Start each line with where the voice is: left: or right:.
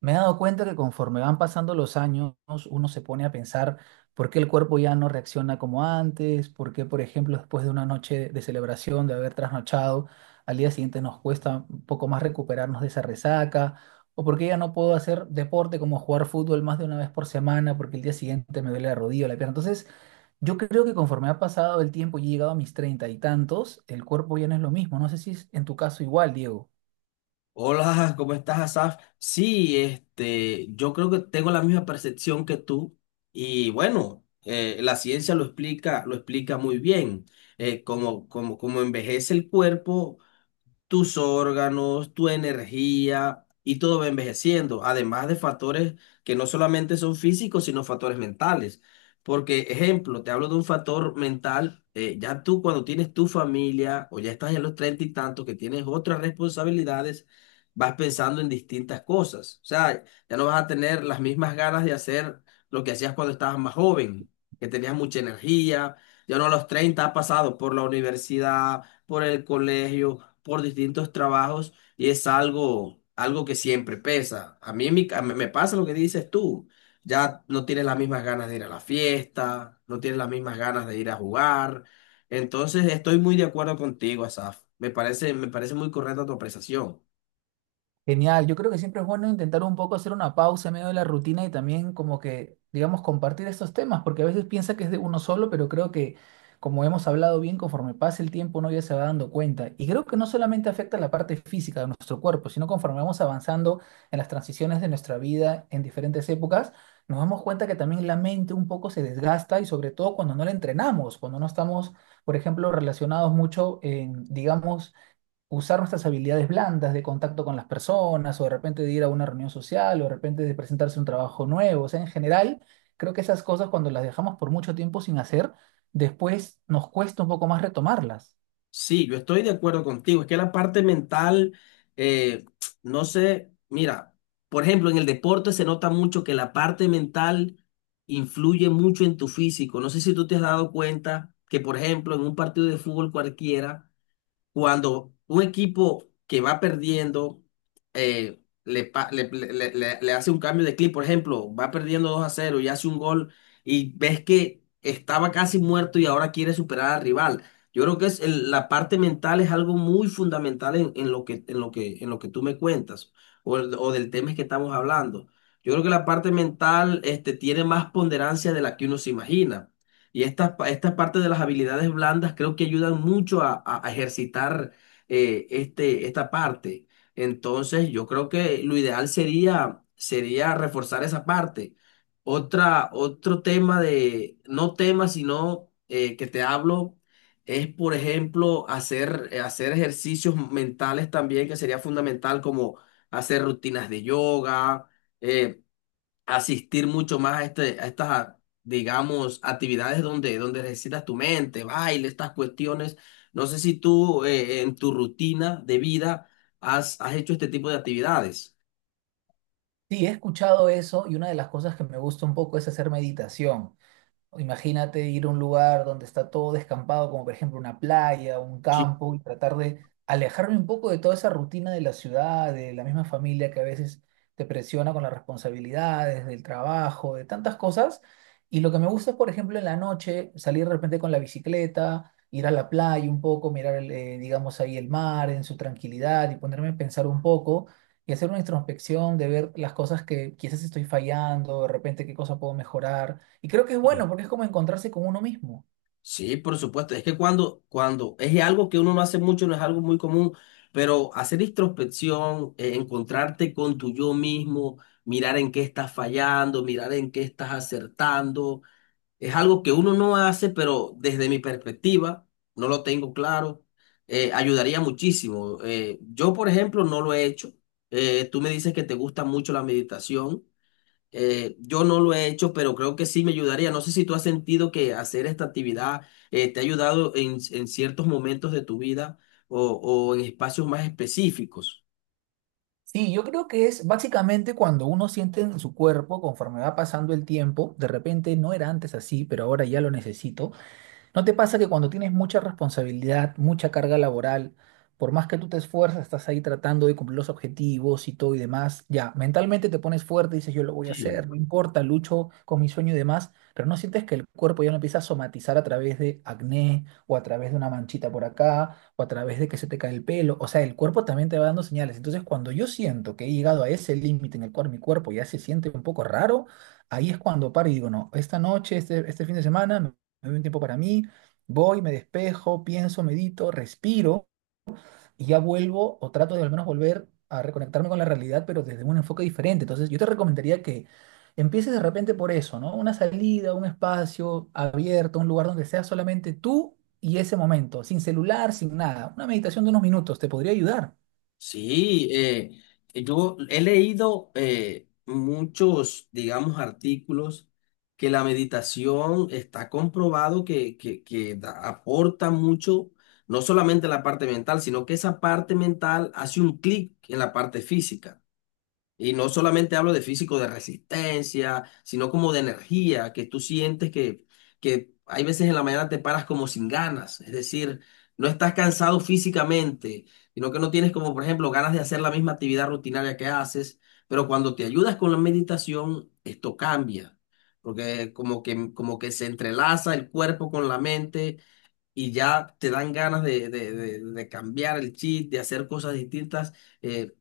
right: Me he dado cuenta que conforme van pasando los años, uno se pone a pensar por qué el cuerpo ya no reacciona como antes, por qué, por ejemplo, después de una noche de celebración, de haber trasnochado, al día siguiente nos cuesta un poco más recuperarnos de esa resaca, o por qué ya no puedo hacer deporte como jugar fútbol más de una vez por semana, porque el día siguiente me duele la rodilla o la pierna. Entonces, yo creo que conforme ha pasado el tiempo y he llegado a mis 30 y tantos, el cuerpo ya no es lo mismo. No sé si es en tu caso igual, Diego.
left: Hola, ¿cómo estás, Asaf? Sí, yo creo que tengo la misma percepción que tú y bueno, la ciencia lo explica muy bien. Como envejece el cuerpo, tus órganos, tu energía y todo va envejeciendo, además de factores que no solamente son físicos, sino factores mentales. Porque, ejemplo, te hablo de un factor mental, ya tú cuando tienes tu familia o ya estás en los treinta y tantos que tienes otras responsabilidades, vas pensando en distintas cosas. O sea, ya no vas a tener las mismas ganas de hacer lo que hacías cuando estabas más joven, que tenías mucha energía, ya no a los 30 has pasado por la universidad, por el colegio por distintos trabajos y es algo que siempre pesa. A mí me pasa lo que dices tú. Ya no tienes las mismas ganas de ir a la fiesta, no tienes las mismas ganas de ir a jugar. Entonces estoy muy de acuerdo contigo, Asaf. Me parece muy correcta tu apreciación.
right: Genial, yo creo que siempre es bueno intentar un poco hacer una pausa en medio de la rutina y también como que, digamos, compartir estos temas, porque a veces piensa que es de uno solo, pero creo que como hemos hablado bien, conforme pasa el tiempo uno ya se va dando cuenta. Y creo que no solamente afecta la parte física de nuestro cuerpo, sino conforme vamos avanzando en las transiciones de nuestra vida en diferentes épocas, nos damos cuenta que también la mente un poco se desgasta y sobre todo cuando no la entrenamos, cuando no estamos, por ejemplo, relacionados mucho en, digamos, usar nuestras habilidades blandas de contacto con las personas, o de repente de ir a una reunión social, o de repente de presentarse un trabajo nuevo. O sea, en general, creo que esas cosas cuando las dejamos por mucho tiempo sin hacer, después nos cuesta un poco más retomarlas.
left: Sí, yo estoy de acuerdo contigo. Es que la parte mental, eh, no sé, mira, por ejemplo, en el deporte se nota mucho que la parte mental influye mucho en tu físico. No sé si tú te has dado cuenta que, por ejemplo, en un partido de fútbol cualquiera, cuando un equipo que va perdiendo le, pa- le- le- le- le- le hace un cambio de clip, por ejemplo, va perdiendo 2 a cero y hace un gol y ves que estaba casi muerto y ahora quiere superar al rival. Yo creo que la parte mental es algo muy fundamental en lo que, en lo que, en lo que tú me cuentas o del tema que estamos hablando. Yo creo que la parte mental tiene más ponderancia de la que uno se imagina. Y esta parte de las habilidades blandas creo que ayudan mucho a ejercitar esta parte. Entonces, yo creo que lo ideal sería reforzar esa parte. Otro tema de, no tema, sino que te hablo, es, por ejemplo, hacer ejercicios mentales también, que sería fundamental, como hacer rutinas de yoga, eh, asistir mucho más a, este, a estas, a- digamos, actividades donde, donde necesitas tu mente, baile, estas cuestiones. No sé si tú en tu rutina de vida has hecho este tipo de actividades.
right: Sí, he escuchado eso y una de las cosas que me gusta un poco es hacer meditación. Imagínate ir a un lugar donde está todo descampado, como por ejemplo una playa, un
left: Sí.
right: campo, y tratar de alejarme un poco de toda esa rutina de la ciudad, de la misma familia que a veces te presiona con las responsabilidades, del trabajo, de tantas cosas. Y lo que me gusta es, por ejemplo, en la noche salir de repente con la bicicleta, ir a la playa un poco, mirar, digamos, ahí el mar en su tranquilidad y ponerme a pensar un poco y hacer una introspección de ver las cosas que quizás estoy fallando, de repente qué cosa puedo mejorar y creo que es bueno porque es como encontrarse con uno mismo.
left: Sí, por supuesto. Es que cuando es algo que uno no hace mucho, no es algo muy común, pero hacer introspección, encontrarte con tu yo mismo, mirar en qué estás fallando, mirar en qué estás acertando. Es algo que uno no hace, pero desde mi perspectiva, no lo tengo claro, ayudaría muchísimo. Yo, por ejemplo, no lo he hecho. Tú me dices que te gusta mucho la meditación. Yo no lo he hecho, pero creo que sí me ayudaría. No sé si tú has sentido que hacer esta actividad te ha ayudado en ciertos momentos de tu vida o en espacios más específicos.
right: Sí, yo creo que es básicamente cuando uno siente en su cuerpo, conforme va pasando el tiempo, de repente no era antes así, pero ahora ya lo necesito. ¿No te pasa que cuando tienes mucha responsabilidad, mucha carga laboral, por más que tú te esfuerzas, estás ahí tratando de cumplir los objetivos y todo y demás, ya, mentalmente te pones fuerte, dices yo lo voy a
left: Sí.
right: hacer, no importa, lucho con mi sueño y demás, pero no sientes que el cuerpo ya no empieza a somatizar a través de acné o a través de una manchita por acá o a través de que se te cae el pelo, o sea, el cuerpo también te va dando señales. Entonces, cuando yo siento que he llegado a ese límite en el cual mi cuerpo ya se siente un poco raro, ahí es cuando paro y digo, no, esta noche, este fin de semana, me doy un tiempo para mí. Voy, me despejo, pienso, medito, respiro y ya vuelvo o trato de al menos volver a reconectarme con la realidad, pero desde un enfoque diferente. Entonces, yo te recomendaría que empieces de repente por eso, ¿no? Una salida, un espacio abierto, un lugar donde seas solamente tú y ese momento, sin celular, sin nada. Una meditación de unos minutos te podría ayudar.
left: Sí, yo he leído muchos, digamos, artículos que la meditación está comprobado que aporta mucho, no solamente la parte mental, sino que esa parte mental hace un clic en la parte física. Y no solamente hablo de físico, de resistencia, sino como de energía, que tú sientes que hay veces en la mañana te paras como sin ganas, es decir, no estás cansado físicamente, sino que no tienes como, por ejemplo, ganas de hacer la misma actividad rutinaria que haces, pero cuando te ayudas con la meditación, esto cambia, porque como que se entrelaza el cuerpo con la mente y ya te dan ganas de cambiar el chip, de hacer cosas distintas. eh,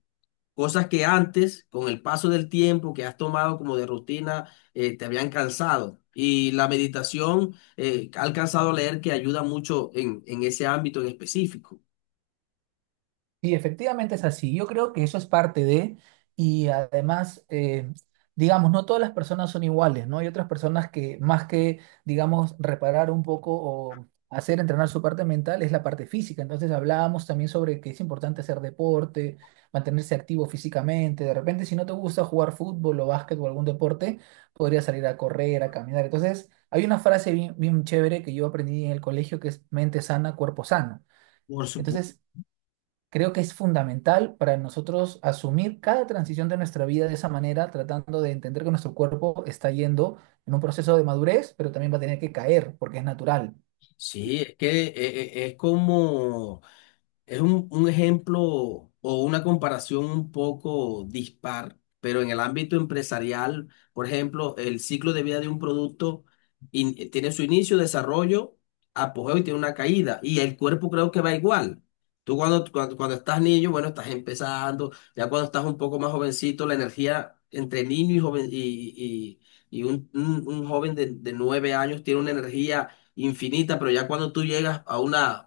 left: Cosas que antes, con el paso del tiempo que has tomado como de rutina, te habían cansado. Y la meditación, ha alcanzado a leer que ayuda mucho en ese ámbito en específico.
right: Y efectivamente es así. Yo creo que eso es parte de, y además, digamos, no todas las personas son iguales, ¿no? Hay otras personas que más que, digamos, reparar un poco o hacer entrenar su parte mental es la parte física. Entonces hablábamos también sobre que es importante hacer deporte, mantenerse activo físicamente. De repente, si no te gusta jugar fútbol o básquet o algún deporte, podrías salir a correr, a caminar. Entonces, hay una frase bien, bien chévere que yo aprendí en el colegio que es mente sana, cuerpo sano.
left: Por supuesto.
right: Entonces, creo que es fundamental para nosotros asumir cada transición de nuestra vida de esa manera, tratando de entender que nuestro cuerpo está yendo en un proceso de madurez, pero también va a tener que caer porque es natural.
left: Sí, es que es como... Es un ejemplo o una comparación un poco dispar, pero en el ámbito empresarial, por ejemplo, el ciclo de vida de un producto tiene su inicio, desarrollo, apogeo y tiene una caída. Y el cuerpo creo que va igual. Tú cuando estás niño, bueno, estás empezando, ya cuando estás un poco más jovencito, la energía entre niño y joven y un joven de nueve años tiene una energía infinita, pero ya cuando tú llegas a una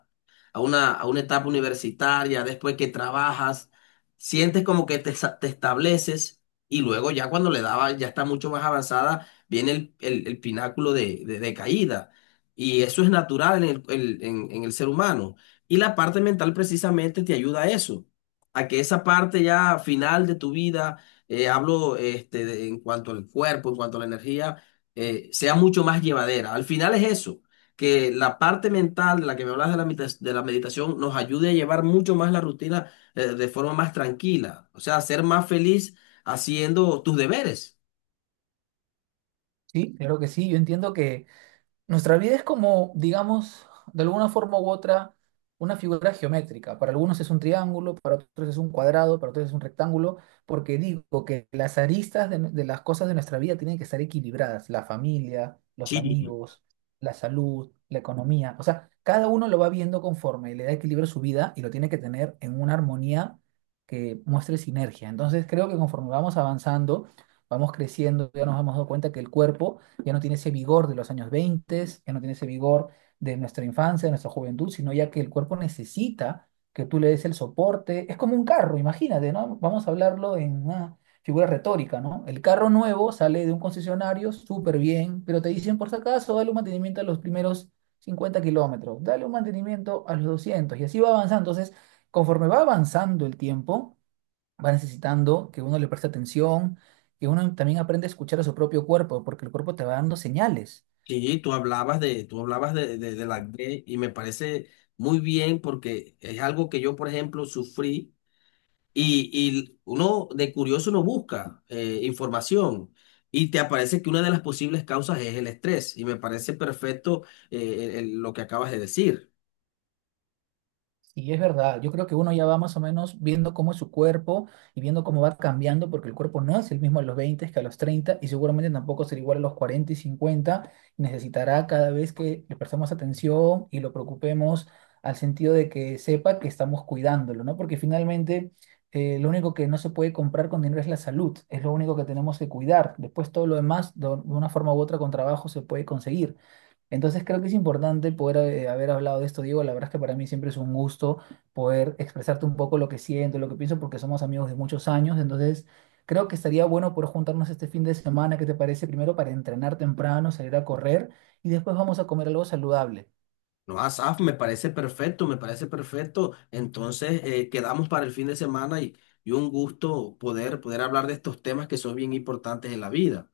left: a una etapa universitaria, después que trabajas, sientes como que te estableces y luego ya cuando le daba, ya está mucho más avanzada, viene el pináculo de caída. Y eso es natural en en el ser humano. Y la parte mental precisamente te ayuda a eso, a que esa parte ya final de tu vida, en cuanto al cuerpo, en cuanto a la energía, sea mucho más llevadera. Al final es eso, que la parte mental de la que me hablas de de la meditación nos ayude a llevar mucho más la rutina de forma más tranquila, o sea, ser más feliz haciendo tus deberes.
right: Sí, claro que sí. Yo entiendo que nuestra vida es como, digamos, de alguna forma u otra, una figura geométrica. Para algunos es un triángulo, para otros es un cuadrado, para otros es un rectángulo, porque digo que las aristas de las cosas de nuestra vida tienen que estar equilibradas. La familia, los
left: Sí,
right: amigos, la salud, la economía. O sea, cada uno lo va viendo conforme le da equilibrio a su vida y lo tiene que tener en una armonía que muestre sinergia. Entonces, creo que conforme vamos avanzando, vamos creciendo, ya nos hemos dado cuenta que el cuerpo ya no tiene ese vigor de los años 20, ya no tiene ese vigor de nuestra infancia, de nuestra juventud, sino ya que el cuerpo necesita que tú le des el soporte. Es como un carro, imagínate, ¿no? Vamos a hablarlo en una figura retórica, ¿no? El carro nuevo sale de un concesionario súper bien, pero te dicen, por si acaso, dale un mantenimiento a los primeros 50 kilómetros, dale un mantenimiento a los 200, y así va avanzando. Entonces, conforme va avanzando el tiempo, va necesitando que uno le preste atención, que uno también aprenda a escuchar a su propio cuerpo, porque el cuerpo te va dando señales.
left: sí, tú hablabas de la D y me parece muy bien porque es algo que yo, por ejemplo, sufrí y uno de curioso no busca información. Y te aparece que una de las posibles causas es el estrés, y me parece perfecto lo que acabas de decir.
right: Sí es verdad, yo creo que uno ya va más o menos viendo cómo es su cuerpo y viendo cómo va cambiando, porque el cuerpo no es el mismo a los 20 que a los 30 y seguramente tampoco será igual a los 40 y 50. Necesitará cada vez que le prestemos atención y lo preocupemos al sentido de que sepa que estamos cuidándolo, ¿no? Porque finalmente lo único que no se puede comprar con dinero es la salud, es lo único que tenemos que cuidar. Después todo lo demás, de una forma u otra, con trabajo se puede conseguir. Entonces creo que es importante poder haber hablado de esto, Diego. La verdad es que para mí siempre es un gusto poder expresarte un poco lo que siento, lo que pienso, porque somos amigos de muchos años. Entonces creo que estaría bueno poder juntarnos este fin de semana, ¿qué te parece? Primero para entrenar temprano, salir a correr y después vamos a comer algo saludable.
left: No, Asaf, me parece perfecto, me parece perfecto. Entonces, quedamos para el fin de semana y un gusto poder hablar de estos temas que son bien importantes en la vida.